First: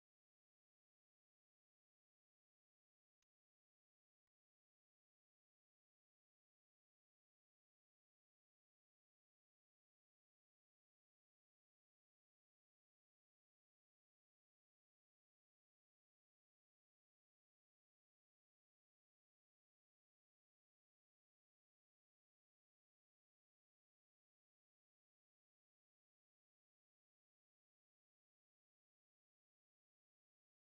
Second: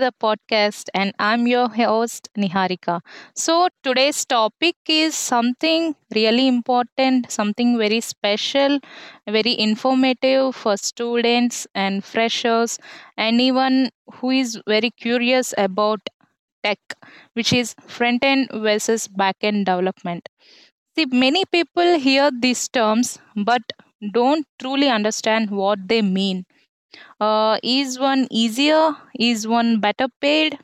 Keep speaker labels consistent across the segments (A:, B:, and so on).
A: the podcast, and I'm your host Niharika. So, today's topic is something really important, something very special, very informative for students and freshers, anyone who is very curious about tech, which is front end versus back end development. See, many people hear these terms but don't truly understand what they mean. Is one easier? Is one better paid?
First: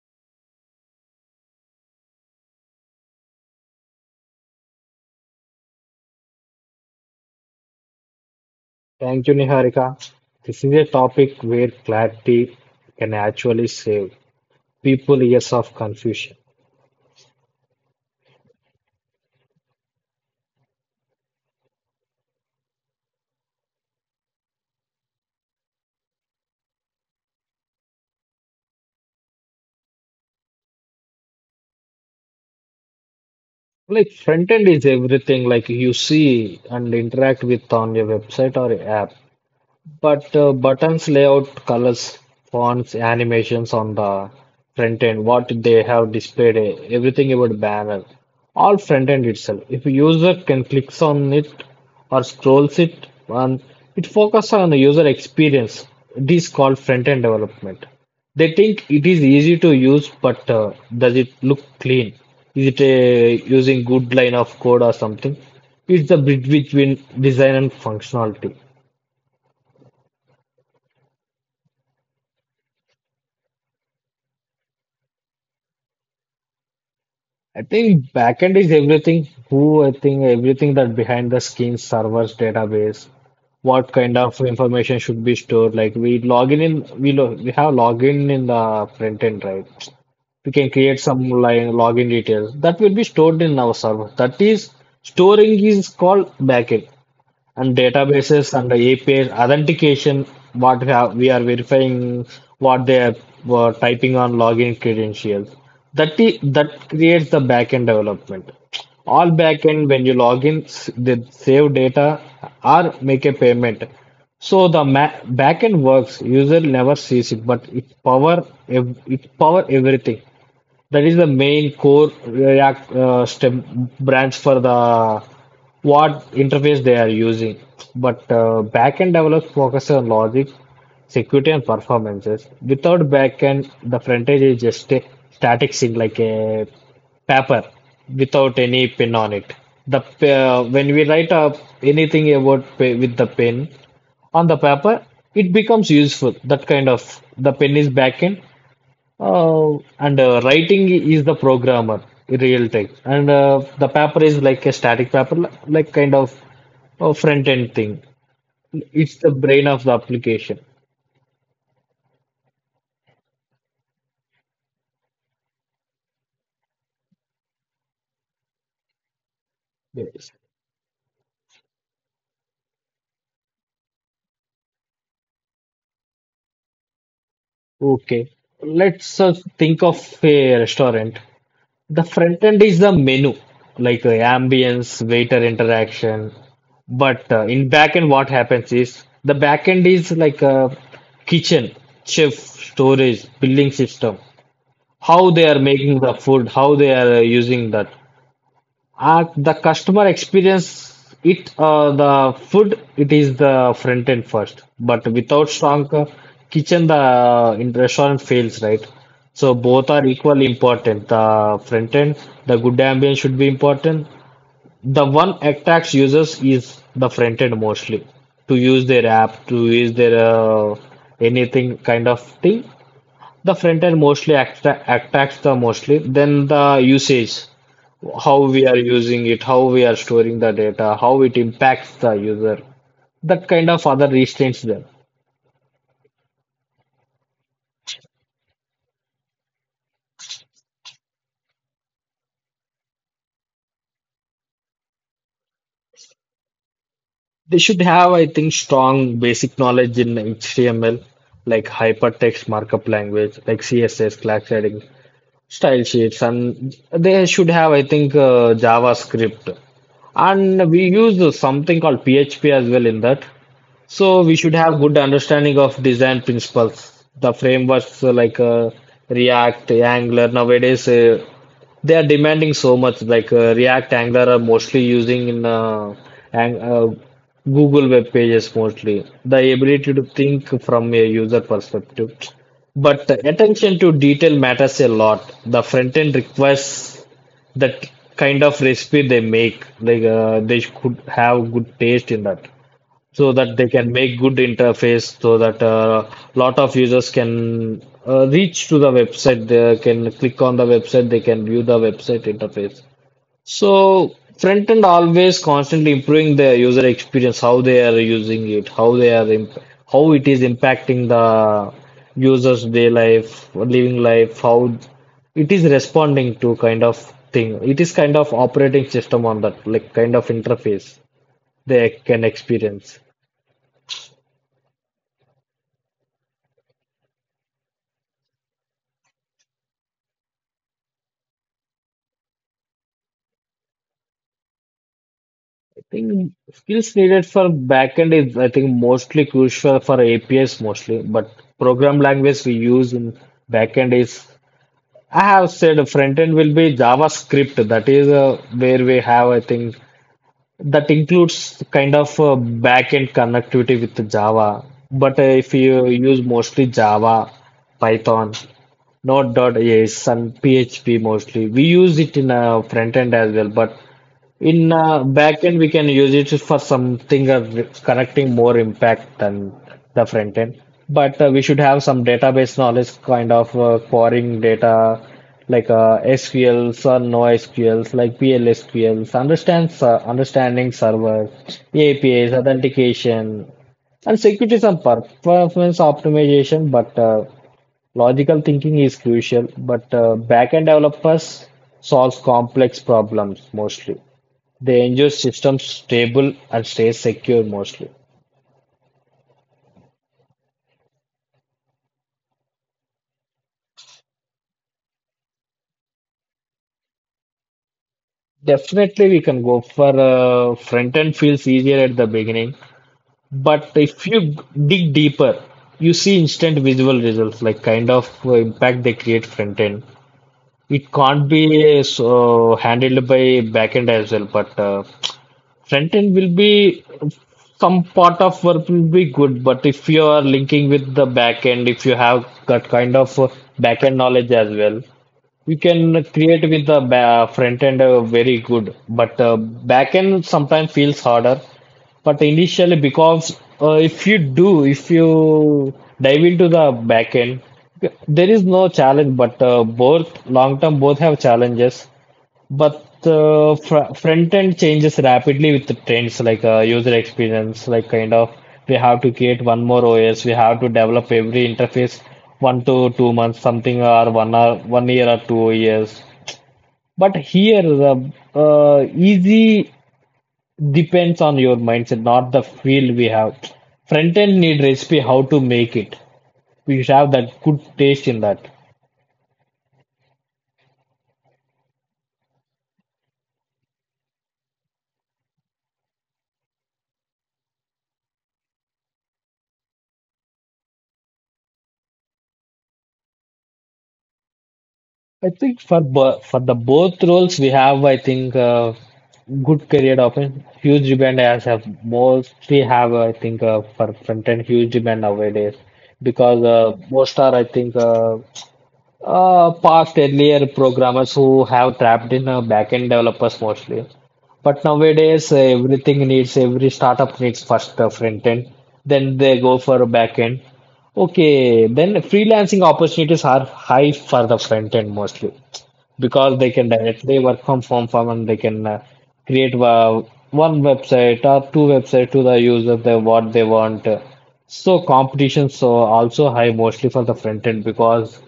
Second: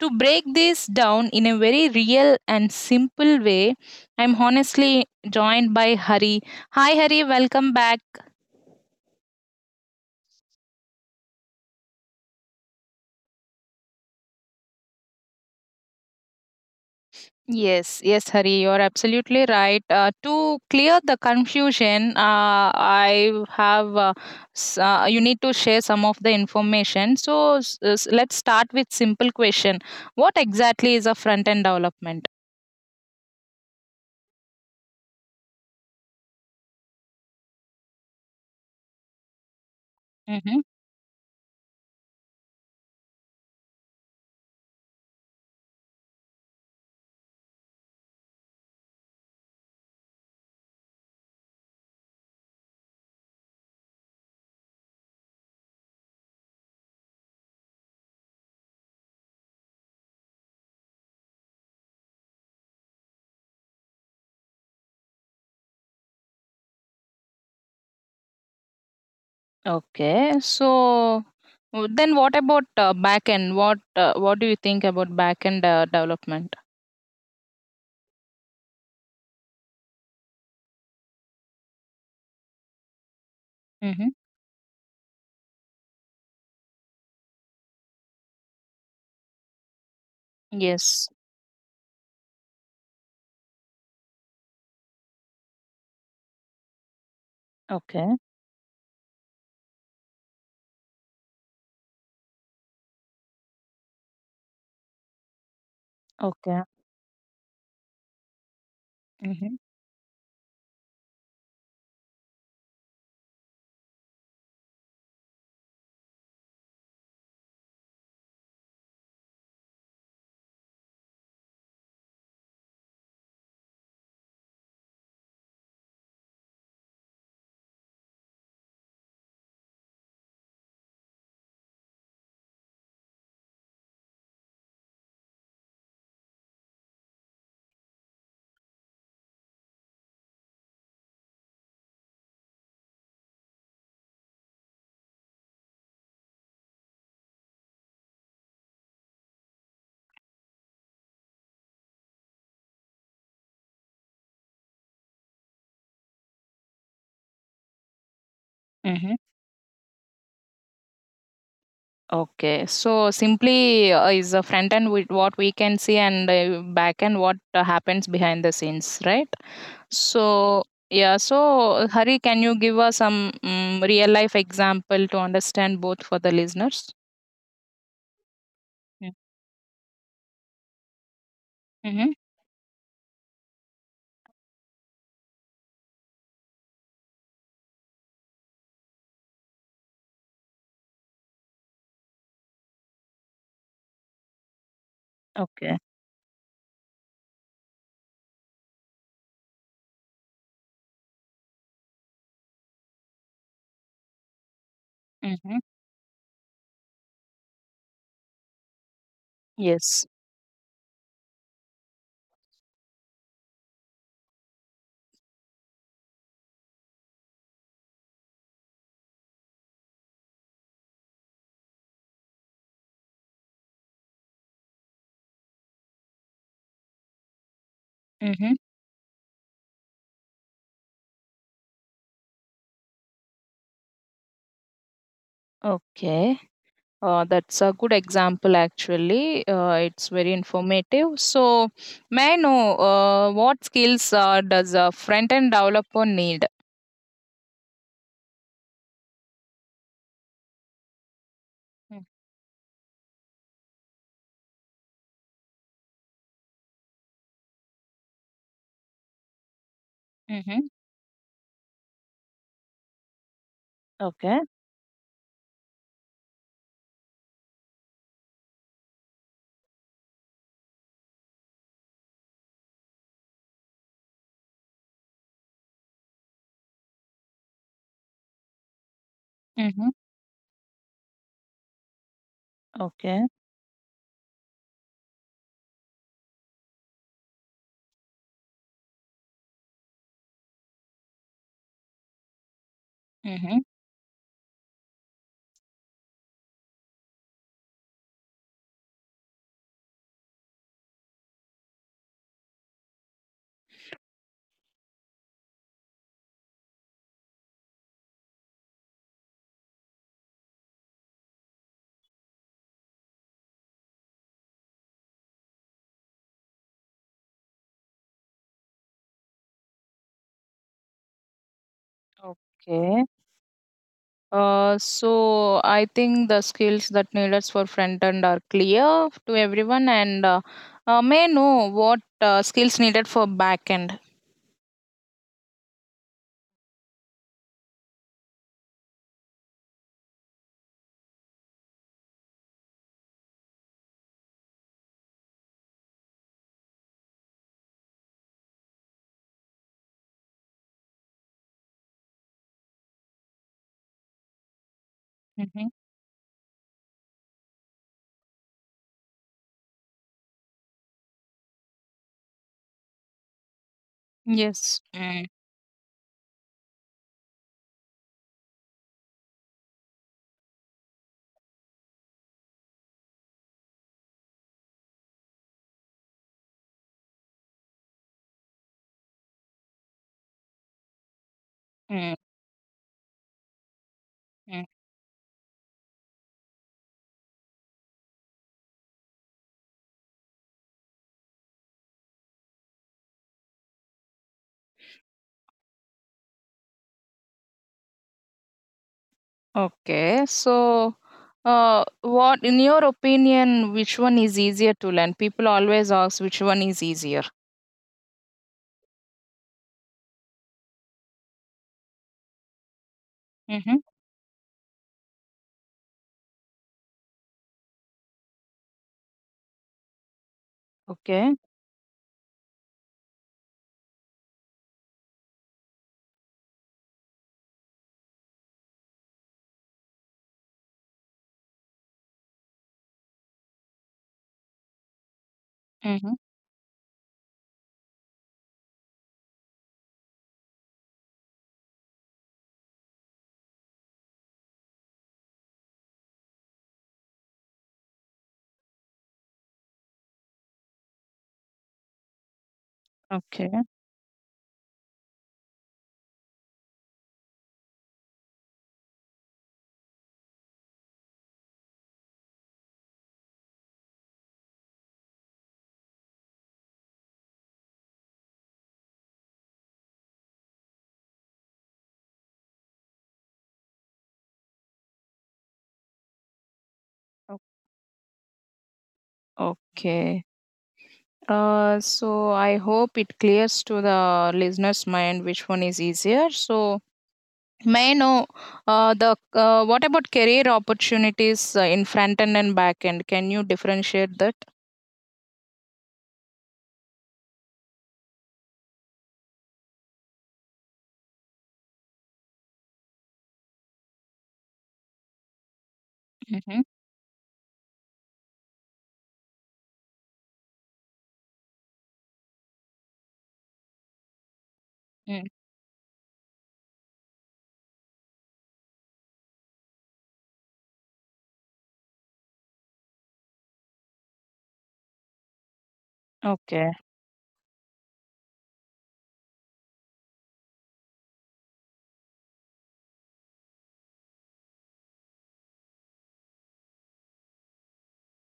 A: To break this down in a very real and simple way, I'm honestly joined by Hari. Hi, Hari, welcome back.
B: Thank you, Niharika. This is a topic where clarity can actually save people years of confusion.
A: Yes, yes, Hari, you're absolutely right. To clear the confusion, I have, you need to share some of the information. So let's start with simple question. What exactly is a front end development?
B: Like front end is everything like you see and interact with on your website or app. But buttons lay out colors, fonts, animations on the front end, what they have displayed, everything about banner, all front end itself. If a user can clicks on it or scrolls it, and it focuses on the user experience. It is called front end development. They think it is easy to use, but does it look clean? Is it using good line of code or something? It's the bridge between design and functionality.
A: Okay. So then what about back end? What do you think about back end development?
B: I think backend is everything. Who I think everything that behind the scenes, servers, database, what
A: Mm-hmm.
B: kind of information should be stored. Like we log in we lo we have login in the front end, right? We can create
A: Yes.
B: some line login details that will be stored in our server. That is storing is called backend and
A: Okay.
B: databases and the API authentication, what we, have, we are verifying what they are were typing on login credentials. That, i-
A: Okay.
B: that creates the backend development. All
A: Mm-hmm.
B: backend, when you log in, they save data or make a payment. So the ma- Backend works. User never sees it, but it power everything. That is the main core React stem branch for the what interface they are using. But backend develops focus on logic, security, and performances. Without backend, the front end is just a static thing like a paper without any pin on it. When we write up anything with the pen on the paper, it becomes useful. That kind of the pen is backend and writing is the programmer in real time, and the paper is like a static paper, like kind of a front end thing.
A: Mm-hmm.
B: It's the brain of the application.
A: Okay. So simply is a front end with what we can see and back end what happens behind the scenes, right?
B: Yes.
A: So yeah. So Hari, can you give us some real life example to understand both for the listeners?
B: Okay. Let's think of a restaurant. The
A: Mm-hmm.
B: front end is the menu, like ambience, waiter interaction. But in back end, what happens is the back end is like a kitchen, chef, storage, billing system. How they are
A: Okay.
B: making the food, how they are using that. At the customer experience, it the food it is the front end first, but without
A: Mm-hmm.
B: strong kitchen, the in restaurant fails, right? So both
A: Yes.
B: are equally important. The front end, the good ambience should be important. The one attacks users is the front end mostly to use their app, to use their anything kind of thing. The front end mostly act attacks the mostly, then the usage, how we are using it, how we are storing the data, how it impacts the user. That kind of other restraints there.
A: Okay. That's a good example, actually. It's very informative. So, may I know what skills does a front end developer need?
B: They should have, I think, strong basic knowledge in HTML, like hypertext markup language, like CSS, class heading, style sheets, and they should have, I think, JavaScript.
A: Mm-hmm.
B: And we use something called PHP as well in that. So we
A: Okay.
B: should have good understanding of design principles. The frameworks like React, Angular nowadays, they are demanding so much. Like React, Angular are mostly using in ang Google web pages mostly. The
A: Mm-hmm.
B: ability to think from a user perspective. But the
A: Okay.
B: attention to detail matters a lot. The front end requires that kind of recipe they make. Like, they could have good taste in that so that
A: Mm-hmm.
B: they can make good interface so that a lot of users can reach to the website, they can click on the website, they can view the website interface. So front end always constantly improving the user experience, how they are using it, how they are how it is impacting the users day life living life, how it is responding to kind of thing, it is kind of operating system on that, like kind of interface they can experience.
A: Okay. I think the skills that needed for front end are clear to everyone. And may I know what skills needed for back end?
B: Think skills needed for backend is, I think, mostly crucial for APIs mostly, but program language we use in backend is, I have said front end will be JavaScript. That is where we have, I think, that includes kind of backend connectivity with Java. But if
A: Mm-hmm.
B: you use mostly Java, Python, Node.js and PHP mostly. We use it in front end as well, but in
A: Yes.
B: backend, we can use it for something connecting more impact than the front end. But we should have some database knowledge, kind of querying data like SQLs or NoSQLs, like PLSQLs, understands understanding servers,
A: Mm-hmm.
B: APIs, authentication, and security, some performance optimization. But logical thinking is crucial. But backend developers solves complex problems mostly. They ensure systems stable and stay secure mostly.
A: Okay, so what, in your opinion, which one is easier to learn? People always ask which one is easier.
B: Definitely, we can go for front end feels easier at the beginning, but
A: Mm-hmm.
B: if you dig deeper, you see instant visual results, like kind of impact they create front end. It can't
A: Okay,
B: be so handled by back end as well, but front end will be some part of work will be good, but if you are linking with the back end, if you have that kind of back end knowledge as well, you can
A: Mm-hmm.
B: create with the front end very good, but back end sometimes feels harder. But initially, because if you dive into the back end, there is no challenge. But both long term, both have challenges. But
A: okay,
B: fr front end changes rapidly with the trends, like user experience, like kind of we have to create one more OS, we have to develop every interface 1 to 2 months, something or one year or 2 years. But here the easy depends on your mindset, not the field we have. Front end need recipe how to make it. We should have
A: O-
B: that good taste in that.
A: okay. So I hope it clears to the listeners' mind which one is easier. So may I know the what about career opportunities in front end and back end? Can you differentiate that?
B: I think for bo For the both roles we have, I think good career options. Huge demand as have mostly have I think for front end huge demand nowadays because
A: Mm-hmm.
B: most are I think past earlier programmers who have trapped in back end developers mostly. But nowadays, every startup needs first front end, then they go for back end. Okay, then freelancing opportunities are high for the front end mostly because they can
A: Okay,
B: directly work from farm and they can create one website or two website to the user they what they want. So competitions so also high mostly for the front end because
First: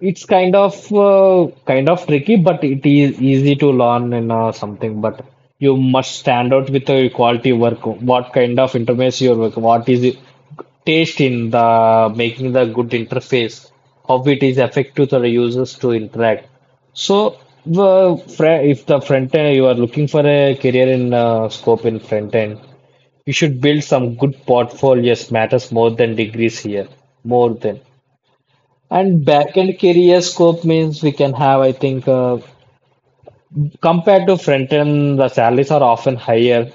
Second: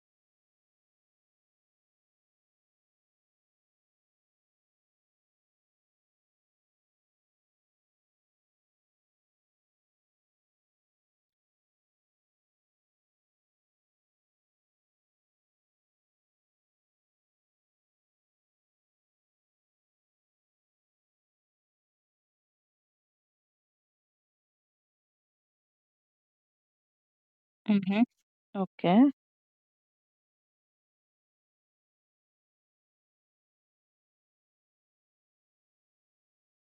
B: it's kind of tricky, but it is easy to learn and something. But you must stand out with your quality work. What kind of interface your work? What is it? Taste in the making the good interface? How it is effective to the users to interact? So, if the front end you are looking for a career in scope in front end, you should build some good portfolios. Matters more than degrees here, more than.
A: Mm-hmm. okay.
B: And backend career scope means we can have, I think, compared to front end, the salaries are often higher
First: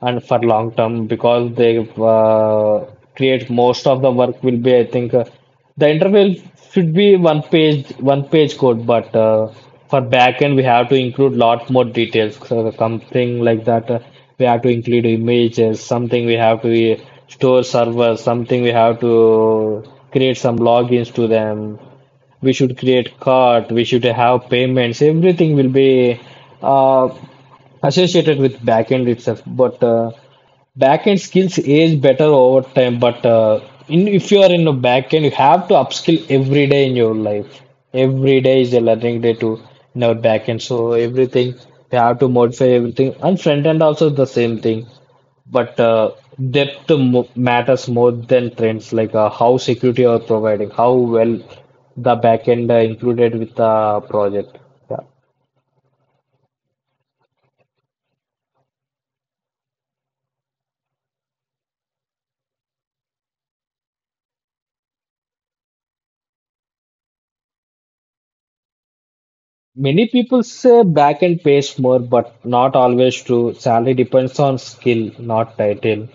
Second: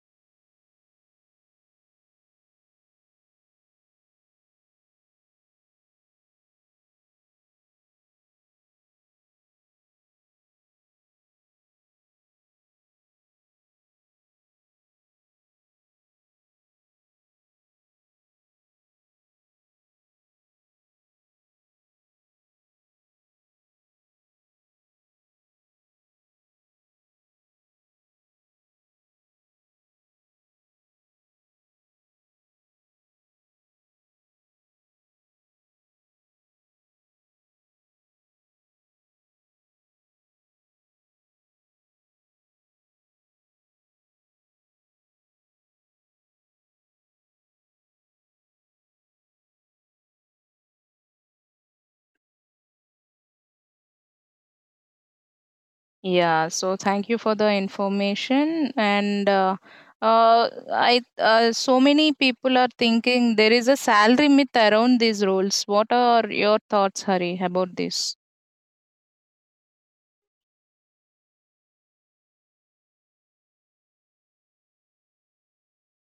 B: and for long term because they create most of the work will be, I think, the interval should be one page code, but for backend we have to include lot more details. So something like that, we have to include images, something we have to store servers, something we have to create some logins to them, we should create cart, we should have payments, everything will be uh, associated with backend itself, but backend skills is better over time, but in, if you are in a backend you have to upskill every day in your life, every day is a learning day to in our backend, so everything you have to modify everything, and front end also the same thing, but depth mo matters more than trends, like how security are providing, how well the backend included with the project. Yeah.
A: Yeah, so thank you for the information. And I so many people are thinking there is a salary myth around these roles. What are your thoughts, Hari, about this?
B: Many people say backend pays more, but not always true. Salary depends on skill, not title.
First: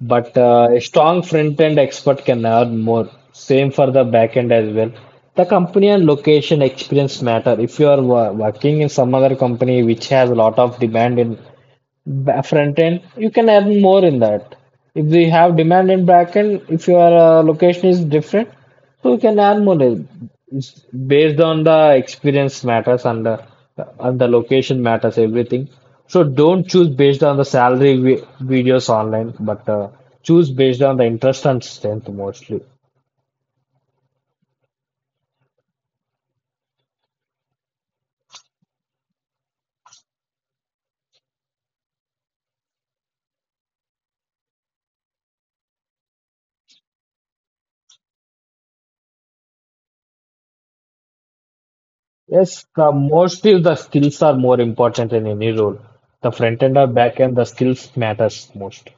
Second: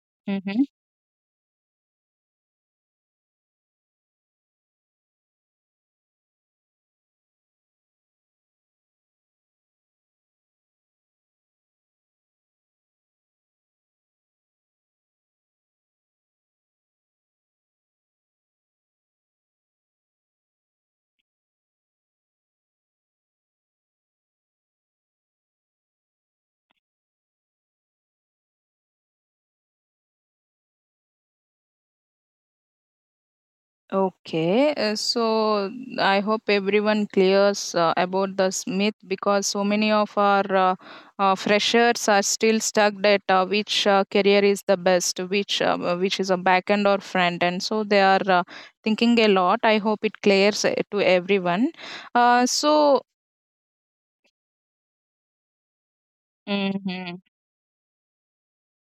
B: But
A: Mm-hmm.
B: uh, a strong front-end expert can earn more. Same for the backend as well. The company and location experience matter. If you are working in some other company which has a lot of demand in front end, you can earn more in that. If we have demand in back end, if your location is different, so you can earn more. It's based on the experience matters and the location matters everything. So don't choose based on the salary vi videos online, but choose based on the interest and strength mostly.
A: Okay, so I hope everyone clears about this myth because so many of our freshers are still stuck at which career is the best, which is a back end or front end. So they are thinking a lot. I hope it clears to everyone. Uh,
B: Yes, the
A: so.
B: mostly the skills are more important in any role. The front end or
A: Mhm.
B: back end, the skills matters most.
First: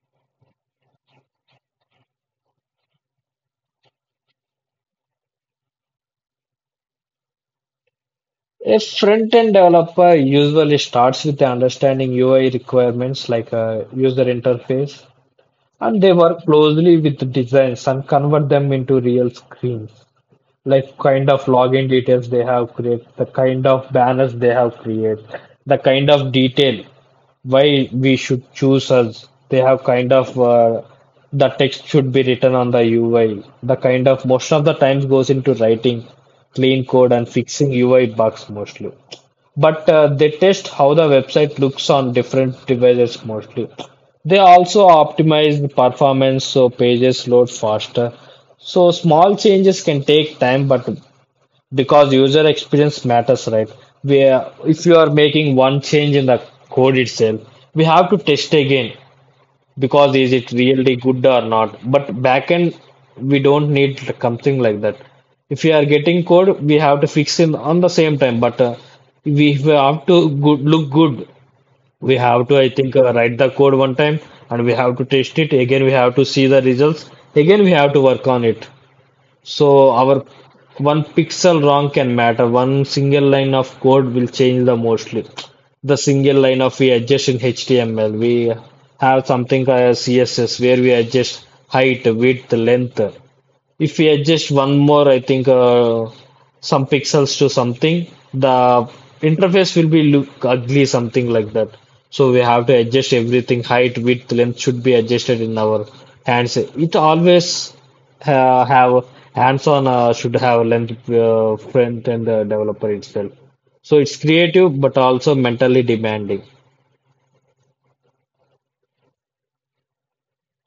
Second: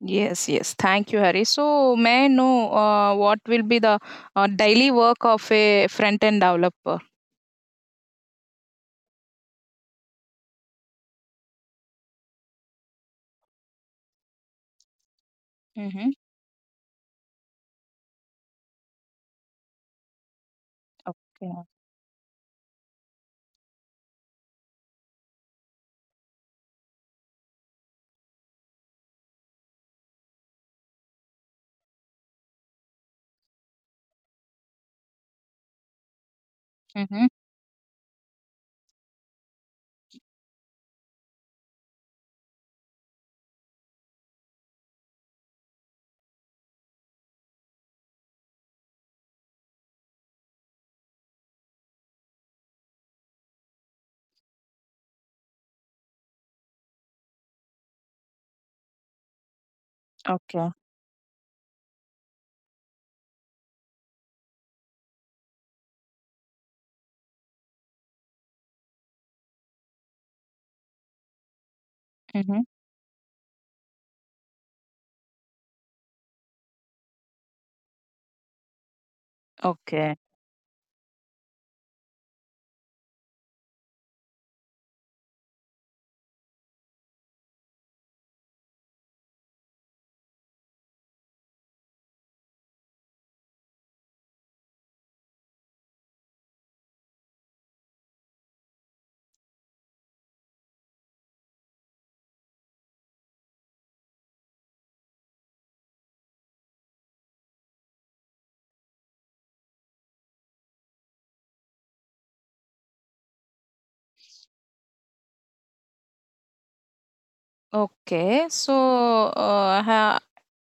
A: Yes, yes. Thank you, Hari. So, may I know what will be the daily work of a front end developer?
B: A front-end developer usually starts with understanding UI requirements like a user interface, and
A: Mm-hmm.
B: they work closely with the designs and convert them into real screens, like kind of
A: Okay.
B: login details they have created, the kind of banners they have created, the kind of detail why we should choose us. They have kind of the text should be written on the UI. The kind of most of the times goes into writing clean code
A: Mm-hmm.
B: and fixing UI bugs mostly but they test how the website looks on different devices mostly. They also optimize the performance so pages load faster. So small changes can take time, but because user experience matters, right? Where if you are making one change in the code itself, we have to test again because is it
A: Okay.
B: really good or not? But backend, we don't need something like that. If we are getting code, we have to fix it on the same time. But we have to good, look good. We have to,
A: Mm-hmm.
B: I think, write the code one time, and we have to test it. Again, we have to see the results. Again, we have to work on it. So
A: Okay.
B: our one pixel wrong can matter. One single line of code will change the mostly. The single line of we adjust in HTML. We have something as CSS where we adjust height, width, length. If we adjust one more, I think some pixels to something, the interface will be look ugly, something like that. So we have to adjust everything. Height, width, length should be adjusted in our hands. It always have hands-on should have length front and developer itself. So it's creative but also mentally demanding.
A: Okay. So, uh, ha,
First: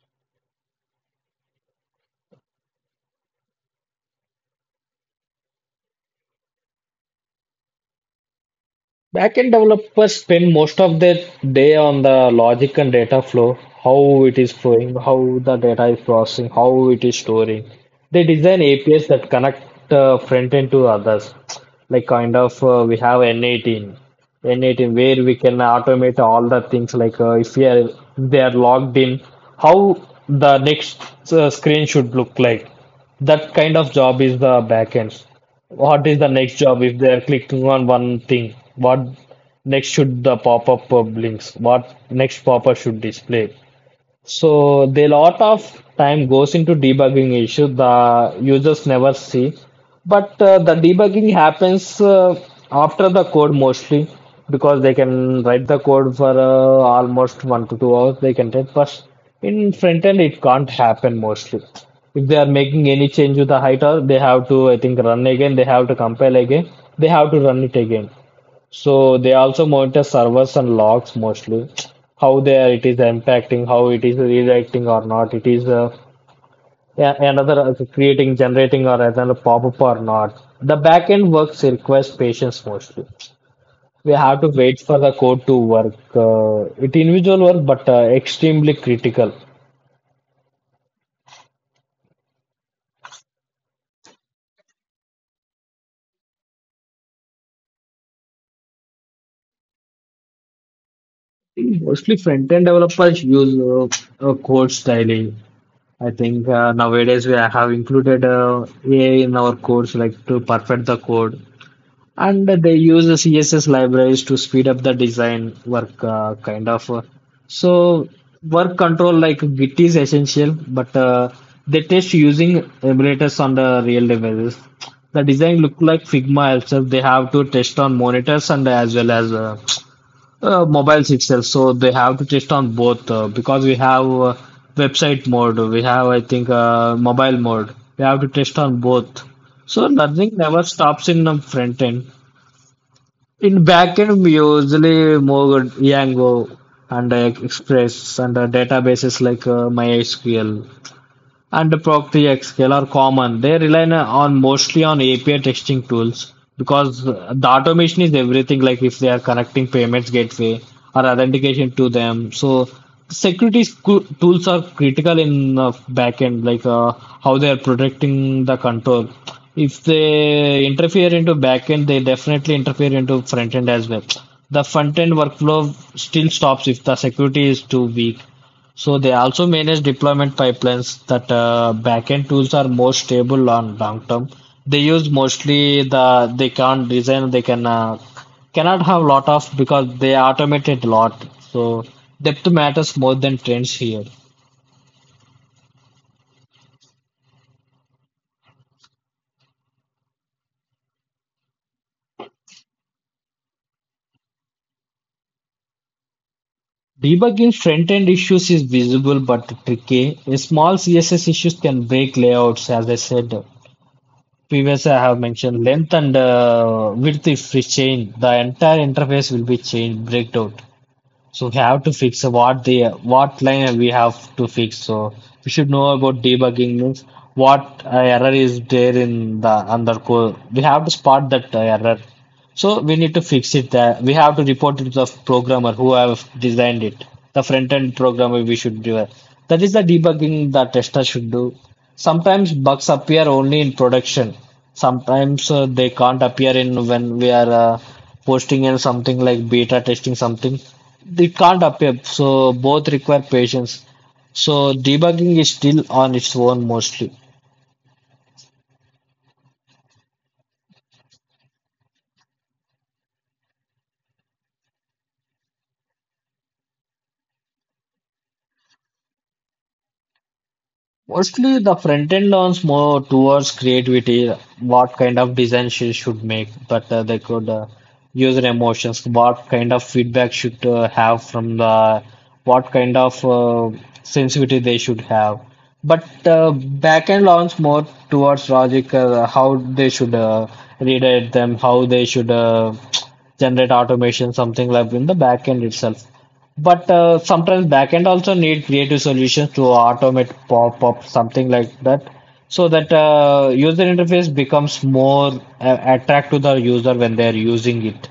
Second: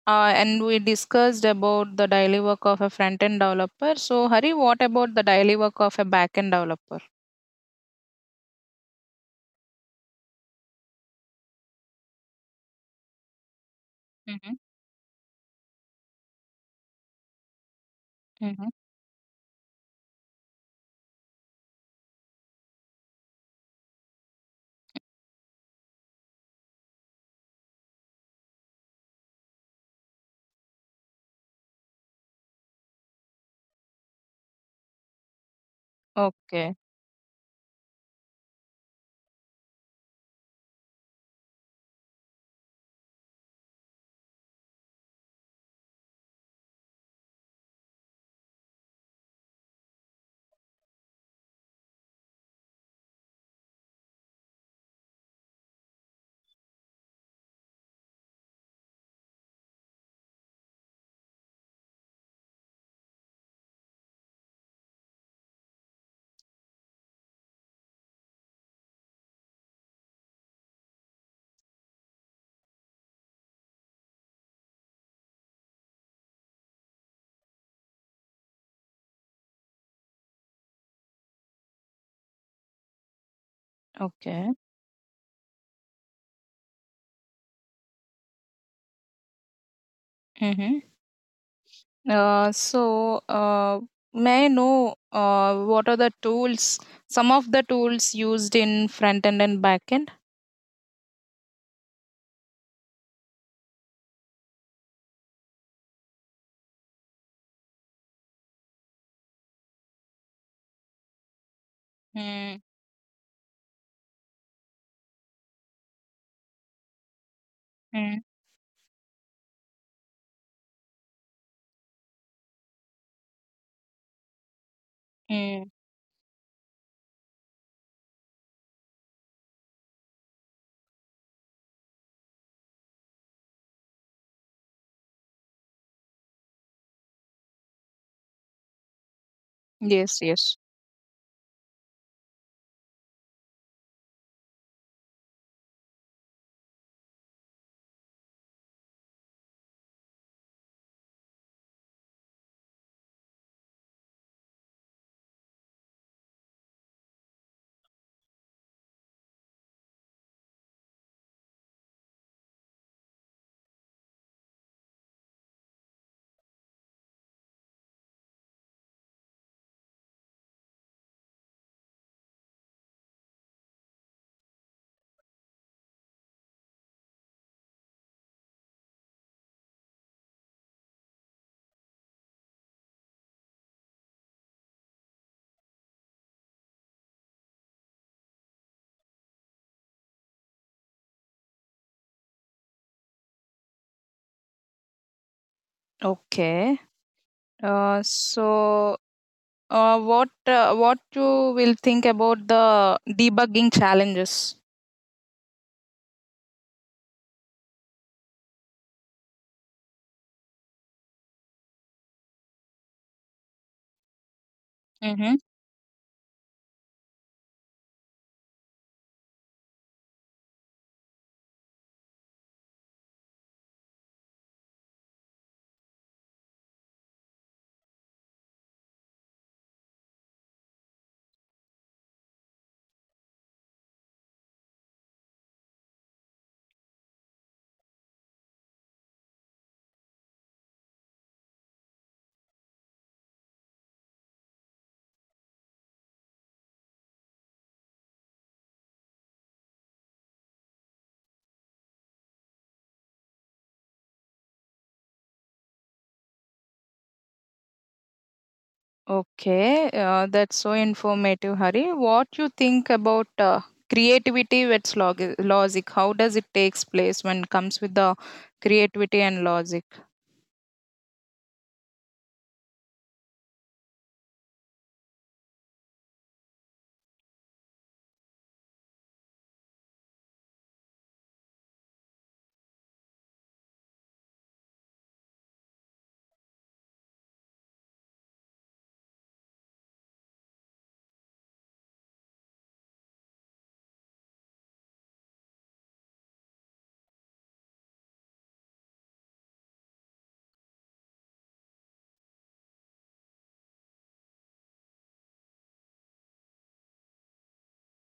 A: and we discussed about the daily work of a front end developer. So, Hari, what about the daily work of a back end developer?
B: Backend developers spend most of their day on the logic and data flow, how it
A: Mm-hmm.
B: is flowing, how the data is processing, how it is storing. They design
A: Mm-hmm.
B: APIs that connect front end to others. Like kind of we have N18 where we can automate all the things like if we are, they are logged in, how the next screen should look like. That kind of job is the backend. What is the next
A: Okay.
B: job if they are clicking on one thing? What next should the pop-up blinks? What next pop-up should display? So the lot of time goes into debugging issue the users never see, but the debugging happens after the code mostly because they can write the code for almost 1 to 2 hours. They can write, but in front end it can't happen mostly. If they are making any change with the height, or they have to I think run again. They have to compile again. They have to run it again. So they also monitor servers and logs mostly, how they are, it is impacting, how it is redirecting or not, it is another creating, generating or another pop-up or not. The backend works requires patience mostly. We have to
A: Okay.
B: wait for the code to work. It individual work, but extremely critical.
A: Mm-hmm. Uh, so, uh, may I know what are the tools, some of the tools used in front end and back end?
B: Mostly front-end developers use codes daily. I think nowadays we have included AI in our codes like to perfect the code. And
A: Mm-hmm.
B: they use the CSS libraries to speed up the design work, kind of. So work control like Git is essential, but they test using emulators on the real devices. The design look like Figma itself. They have to test on monitors and as well as mobiles itself. So they have to test on both because we have website mode, we have I think mobile mode. We have to test on both. So
A: Yes,
B: nothing
A: yes.
B: never stops in the front end. In backend, we usually move Django and Express and databases like MySQL and ProctxScale are common. They rely on mostly on API testing tools because the automation is everything. Like if they are connecting payments gateway or authentication to them, so security tools are critical in the backend, like how they are protecting the control. If they interfere into backend, they definitely interfere into front end as well. The front end workflow still stops if the security is too weak, so they also manage deployment pipelines that backend tools are more stable on long term. They use mostly the they can't design they can cannot have lot of because they automate it a lot. So depth matters more than trends here.
A: Okay. Uh, so what you will think about the debugging challenges?
B: Debugging front end issues is visible but tricky. A small CSS issues can break layouts, as I said previously. I have
A: Mm-hmm.
B: mentioned length and width if we change, the entire interface will be changed, breaked out. So we have to fix what the what line we have to fix. So we should know about debugging means what error is there in the under code. We have to spot that error. So we need to fix it there. We have to report it to the programmer who have designed it. The front end programmer we should do. That is the debugging the tester should do. Sometimes bugs appear only in production. Sometimes they can't appear in when we are posting and something like beta testing something. They can't appear. So both require patience. So debugging is still on its own mostly.
A: Okay, that's so informative, Hari. What you think about logic? How does it takes place when it comes with the creativity and logic?
B: Mostly the front end leans more towards creativity, what kind of design she should make, but they could user emotions, what kind of feedback should have from the, what kind of sensitivity they should have. But back end learns more towards logic, how they should redirect them, how they should generate automation, something like in the back end itself. But sometimes backend also need creative solutions to automate pop-up, something like that, so that user interface becomes more attract to the user when they are using it.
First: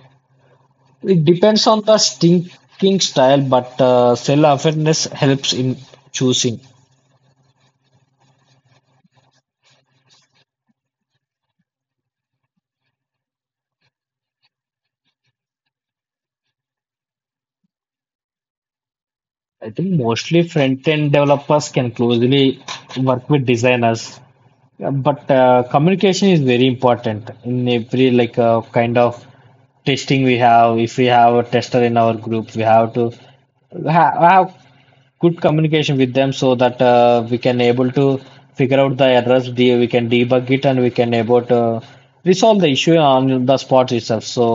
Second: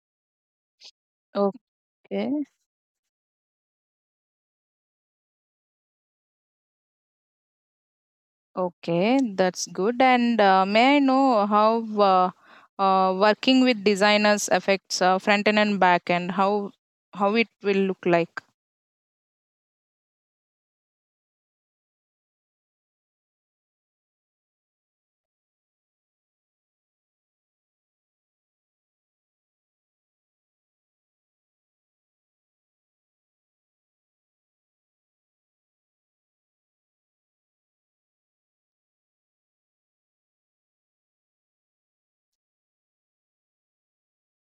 B: It depends on the
A: Okay,
B: thinking style, but self-awareness helps in choosing.
A: okay, that's good. And may I know how working with designers affects front end and back end? How it will look like?
B: I think mostly front-end developers can closely work with designers. Yeah, but communication is very important in every like kind of testing we have. If we have a tester in our group, we have to ha have good communication with them so that we can able to figure out the errors, de we can debug it, and we can able to resolve the issue on the spot itself. So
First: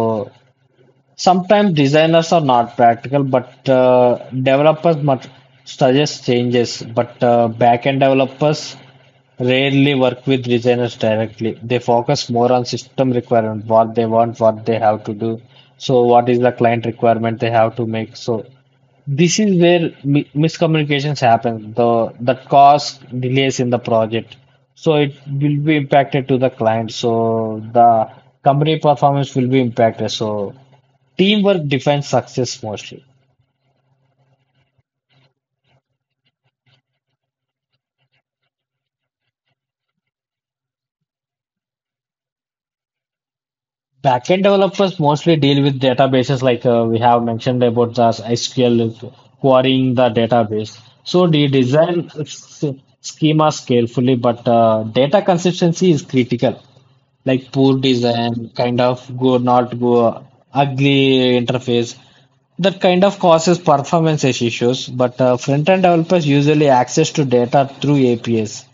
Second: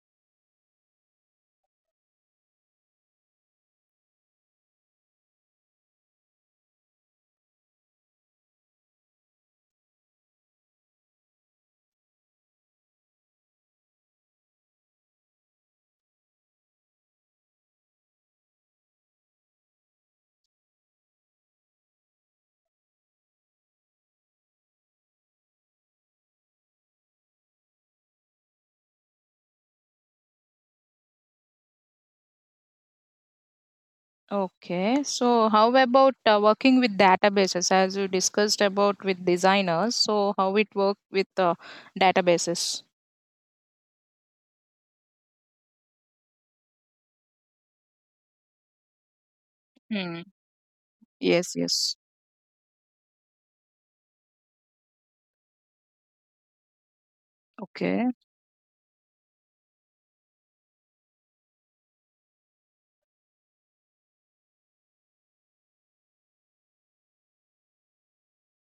B: sometimes designers are not practical, but developers must suggest changes. But backend developers rarely work with designers directly. They focus more on system requirement, what they want, what they have to do. So, what is the client requirement they have to make? So, this is where miscommunications happen. The that cause delays in the project. So it will be impacted to the client. So the company performance will be impacted. So teamwork defines success mostly.
A: Okay, so how about working with databases as you discussed about with designers? So how it work with databases?
B: Backend developers mostly deal with databases like we have mentioned about the SQL querying the
A: Hmm.
B: database. So they
A: Yes, yes.
B: design schemas carefully, but data consistency is critical. Like poor
A: Okay.
B: design, kind of go not go ugly interface, that kind of causes performance issues. But front-end developers usually access to data through APIs.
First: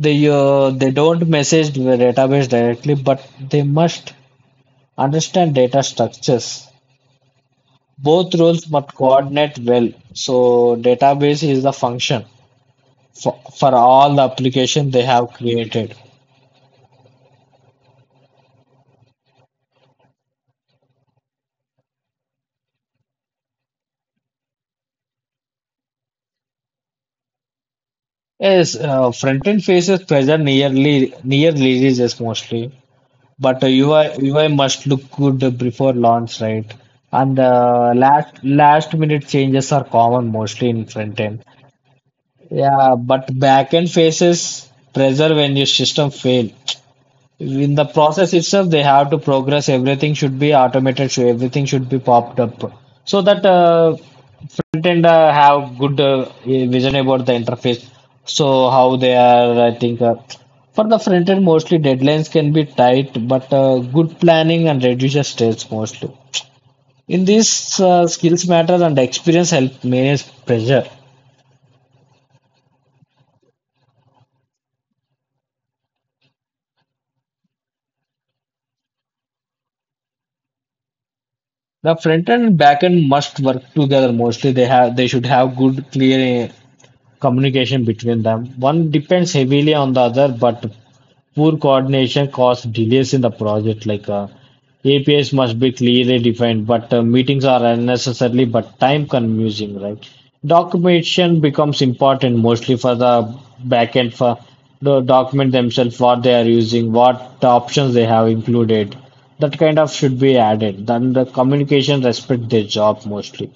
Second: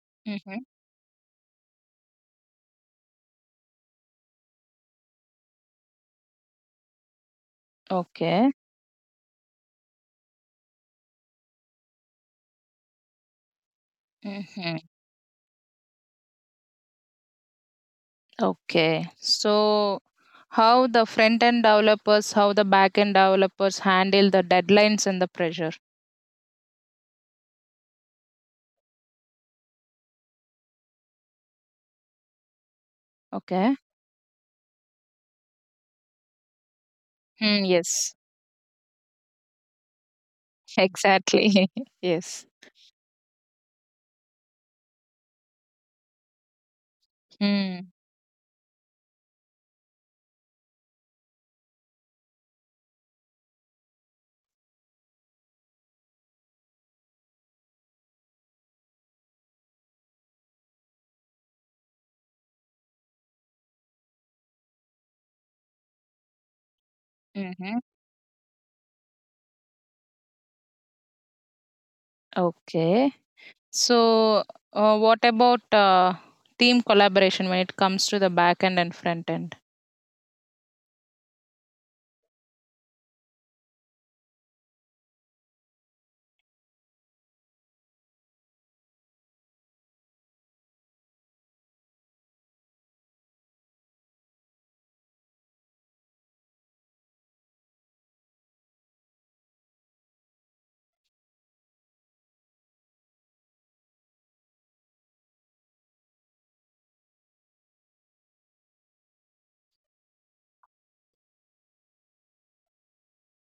B: They
A: Mm-hmm.
B: they don't message the database directly, but they must understand data structures. Both
A: Okay.
B: roles must coordinate well. So database is the function for all the
A: Mm-hmm.
B: application they have created.
A: Okay. So how the front end developers, how the back end developers handle the deadlines and the pressure?
B: Yes, front end faces pressure nearly near releases mostly, but
A: Okay.
B: UI must look good before launch, right? And
A: Hmm.
B: uh,
A: Yes.
B: last last minute changes are common mostly in front end.
A: Exactly. yes.
B: Yeah, but backend faces pressure when your system fail. In the
A: Hmm.
B: process itself, they have to progress. Everything should be automated. So everything should be popped up so that front end have good vision about the interface. So how they are, I think. For the front end, mostly deadlines can be tight, but good planning and reduces stress mostly. In
A: Mm-hmm.
B: this, skills matter and experience help manage pressure.
A: Okay. So, what about team collaboration when it comes to the back end and front end?
B: The front end and back end must work together mostly. They have they should have good clear communication between them. One depends heavily on the other, but poor coordination caused delays in the project. Like APIs must be clearly defined, but meetings are unnecessarily but time consuming, right? Documentation becomes important mostly for the backend for the document themselves, what they are using, what the options they have included. That kind of should be added. Then the communication respect their job mostly.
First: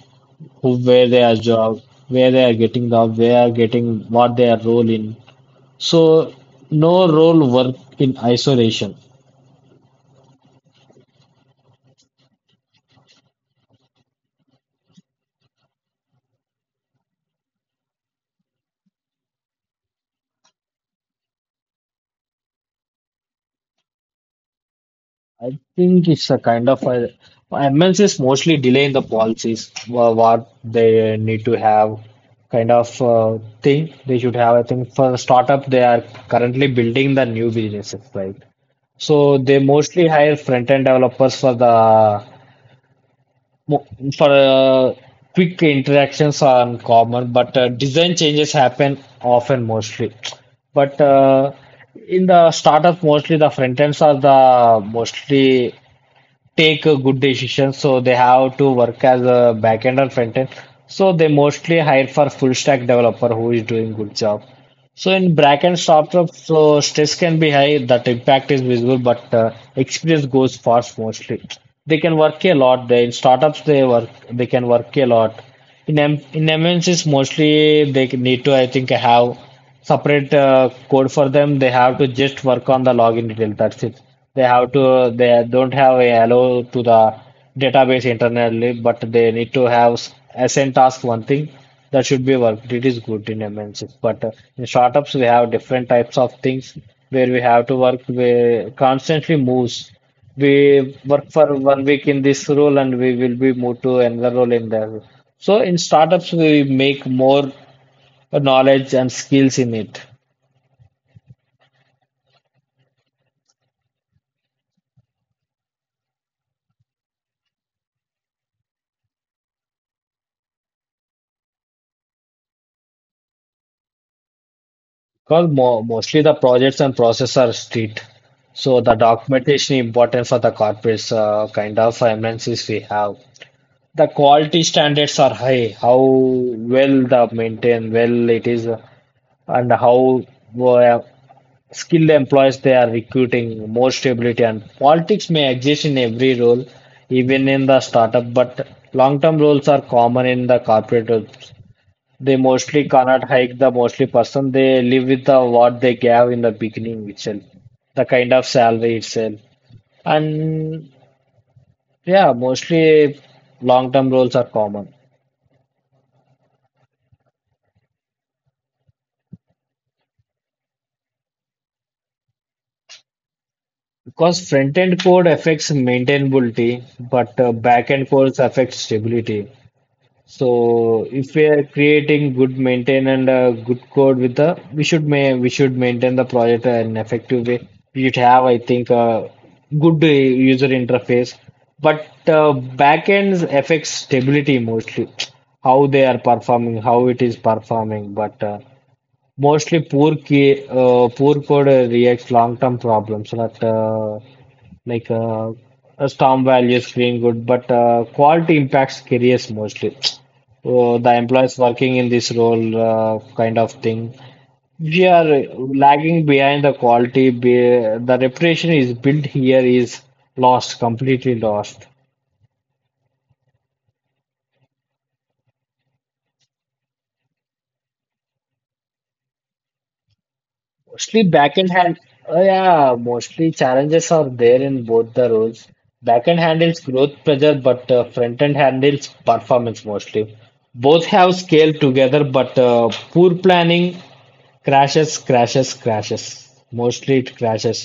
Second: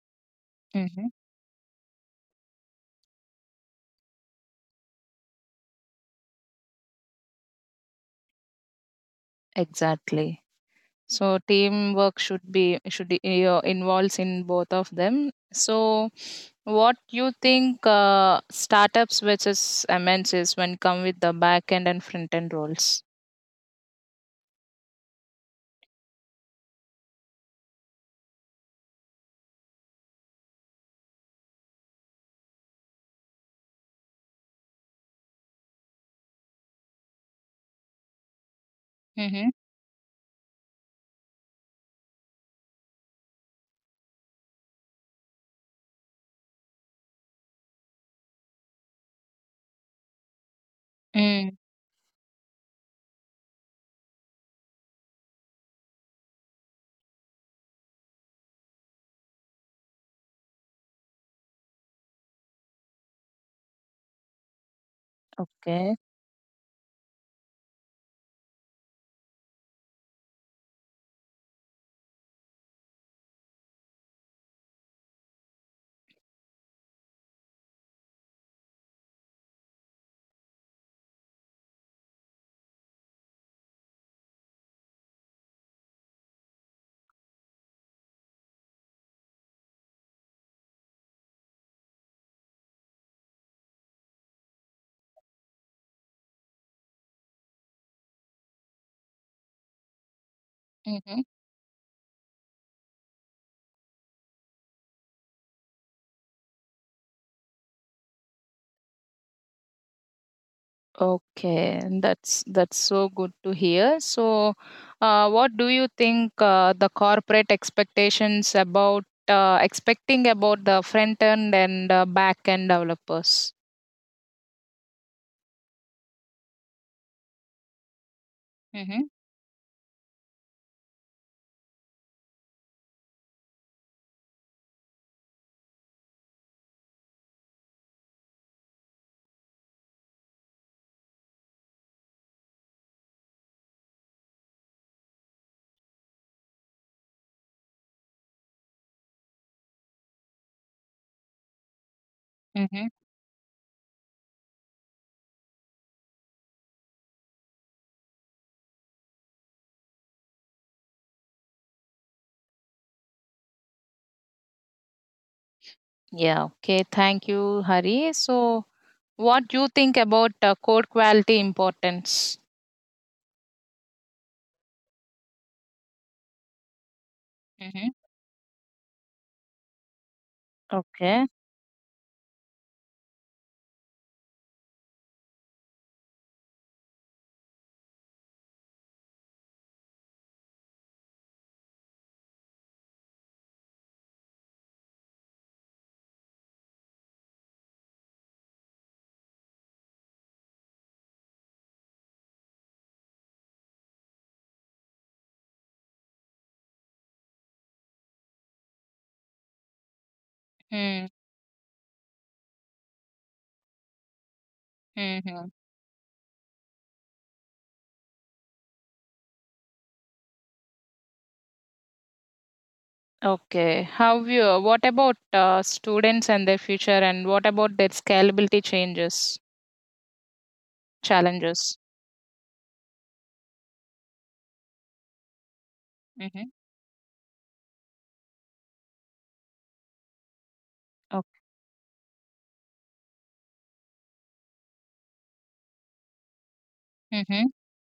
B: Who
A: Hmm.
B: where they are job, where they are getting the where they are getting what their role in so no role work in isolation.
A: Exactly. So, teamwork should involves in both of them. So, what you think startups versus MNCs when come with the back end and front end roles?
B: I think it's a kind of a MNCs mostly delaying the policies what they need to have kind of thing they should have. I think for startup they are currently building the new businesses, right? So
A: Mm-hmm.
B: they mostly hire front-end developers for the mo- for quick interactions are uncommon, but design changes happen often mostly. But
A: Mm.
B: in the startup, mostly the front ends are the mostly take a good decision. So they have to work as a back end or front end. So they mostly hire for full stack developer who is doing good job. So in backend
A: Okay.
B: startup, so stress can be high. That impact is visible, but experience goes fast mostly. They can work a lot. They, in startups, they work. They can work a lot. In MNCs, mostly they need to, I think, have separate code for them. They have to just work on the login detail. That's it. They have to. They don't have a allow to the database internally, but they need to have assign task one thing that should be worked. It is good in MNCs, but in startups we have different types of things where we have to work. We constantly moves. We work for one week in this role and we will be moved to another role in that. So in startups we make more knowledge and skills in it.
A: Okay, that's so good to hear. So, what do you think the corporate expectations about expecting about the front end and back end developers?
B: Because mo mostly the projects and process are street. So the
A: Hmm.
B: documentation important for the corporates kind of finances we have. The quality standards are high. How well the maintain, well it is, and how uh, skilled employees they are recruiting. More stability and politics may exist in every role, even in the startup. But long-term roles are common in the corporate. Roles. They
A: Hmm.
B: mostly cannot hike the mostly person. They live with the what they gave in the beginning itself, the kind of salary itself. And yeah, mostly long-term roles are common.
A: Yeah. Okay. Thank you, Hari. So, what do you think about code quality importance?
B: Because front-end code affects maintainability, but
A: Hmm.
B: back-end codes affect stability. So
A: Okay.
B: if we are creating good maintain and good code with the we should maintain the project in effective way. We should have I think a good user interface, but uh, backends affects stability mostly, how they are performing, how it is performing, but mostly poor code reacts long-term problems that like a storm value screen good, but quality impacts careers mostly. The employees working in this role kind of thing. We are
A: Mm-hmm.
B: lagging behind the quality. The reputation is built here is lost, completely lost.
A: Okay. How you? What about students and their future, and what about their scalability changes?
B: Mostly backhand
A: Challenges.
B: hand. Oh yeah, mostly challenges are there in both the roles. Backhand
A: Mhm.
B: handles growth pressure, but front end handles performance mostly. Both
A: Ok
B: have scale together, but poor planning crashes. Mostly it
A: Mhm.
B: crashes.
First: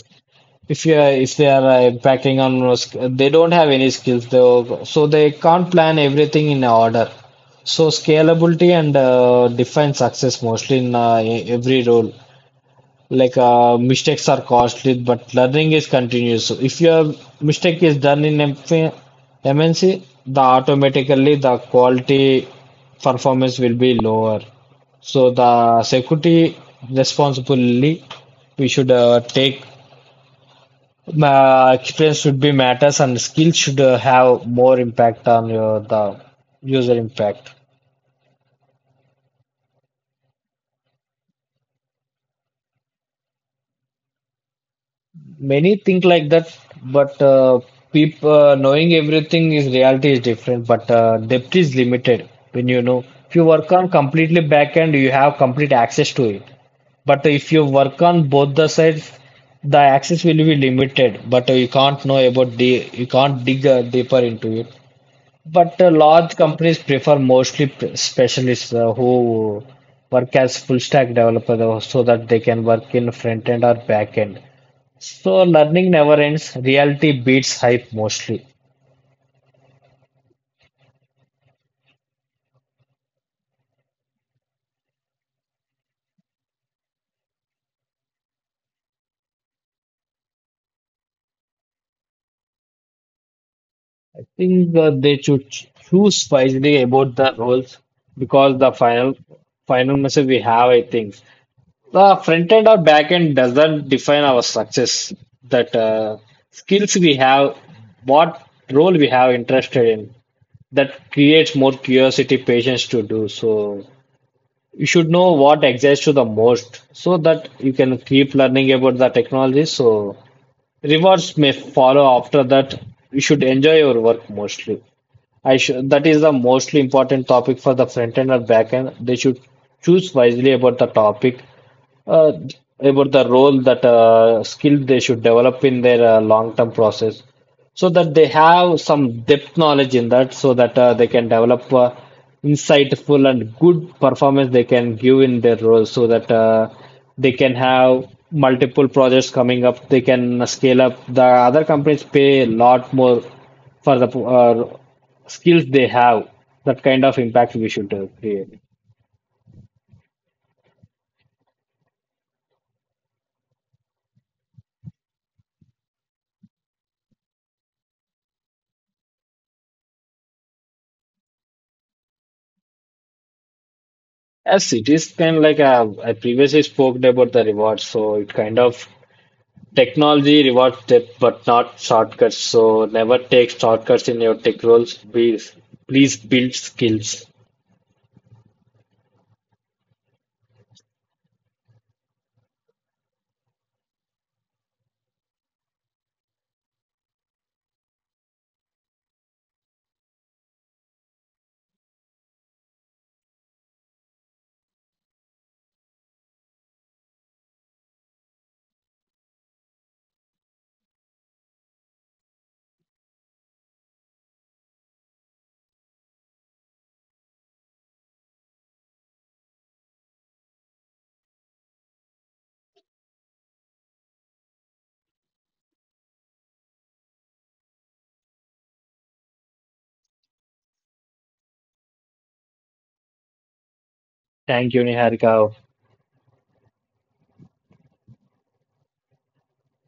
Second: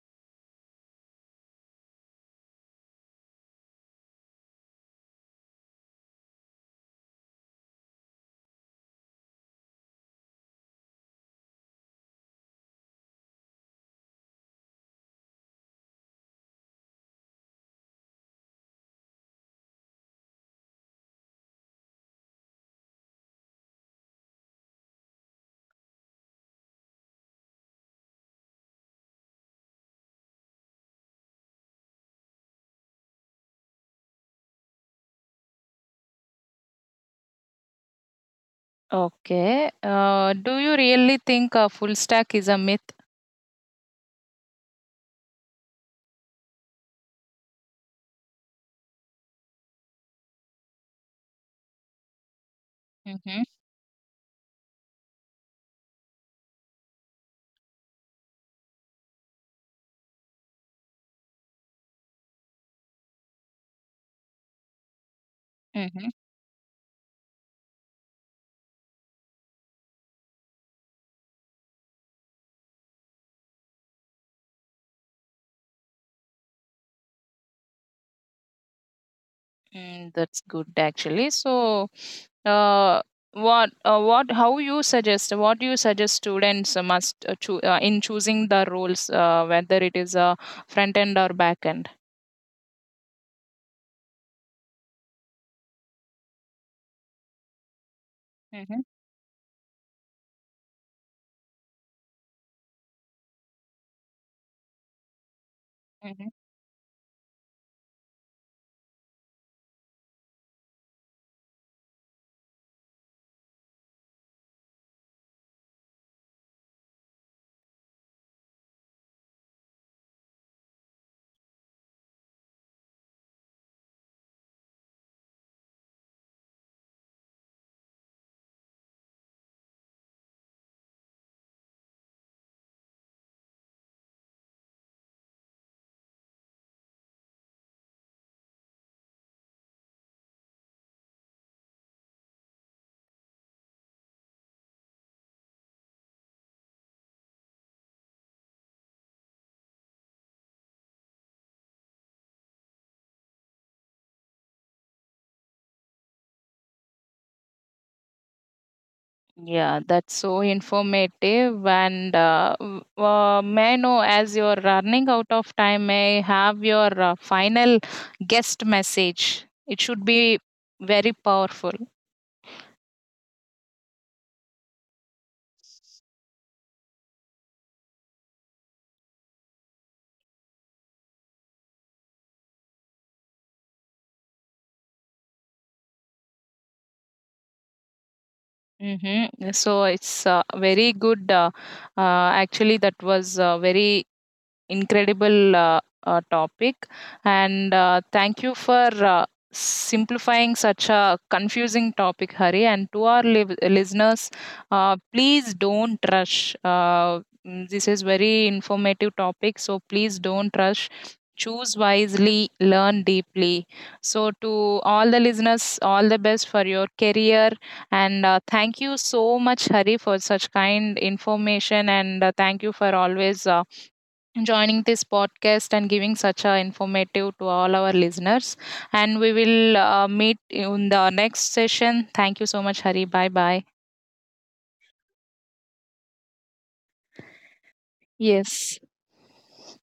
B: If they are impacting on no they don't have any skills though, so they can't plan everything in order. So scalability and define success mostly in every role like mistakes are costly but learning is continuous, so if your mistake is done in MP mnc the automatically the quality performance will be lower, so the security responsibility we should take experience should be matters and skills should have more impact on your the user impact.
A: okay. Do you really think full stack is a myth?
B: Many think like that, but people knowing everything is reality is different, but depth is limited when you know. If
A: Mhm.
B: you work on completely back end, you have complete access to it. But if you work on both the sides, the access will be limited. But you can't know about the you can't dig deeper into it. But
A: Mhm.
B: large companies prefer mostly specialists who work as full stack developer so that they can work in front end or back end. So learning never ends. Reality beats hype mostly.
A: Mm, that's good actually. So, uh, what, how you suggest? What do you suggest students must in choosing the roles, whether it is front end or back end?
B: I think they should choose wisely about the roles because the
A: Mhm.
B: final final message we have, I think, the front end or back end doesn't define our success. That
A: Mhm.
B: Skills we have, what role we have interested in, that creates more curiosity, patience to do. So you should know what excites you the most, so that you can keep learning about the technology. So rewards may follow after that. You should enjoy your work mostly. I should, that is the mostly important topic for the front end or back end. They should choose wisely about the topic uh, about the role that skill they should develop in their long-term process so that they have some depth knowledge in that, so that they can develop insightful and good performance they can give in their role, so that they can have multiple projects coming up, they can scale up, the other companies pay a lot more for the skills they have, that kind of impact we should create.
A: Yeah, that's so informative. And may I know, as you're running out of time, may I have your final guest message? It should be very powerful.
B: As cities can like I previously spoke about the rewards, so it kind of technology rewards depth but not shortcuts. So never take shortcuts in your tech roles. Please build skills.
A: Mm-hmm. So it's very good. Actually, that was very incredible topic and thank you for simplifying such a confusing topic, Hari, and to our listeners, please don't rush. This is very informative topic, so please don't rush, choose wisely, learn deeply. So to all the listeners, all the best for your career, and thank you so much, Hari, for such kind information, and thank you for always joining this podcast and giving such a informative to all our listeners. And we will meet in the next session. Thank you so much, Hari. Bye bye.
B: Thank you, Niharika.
A: Yes.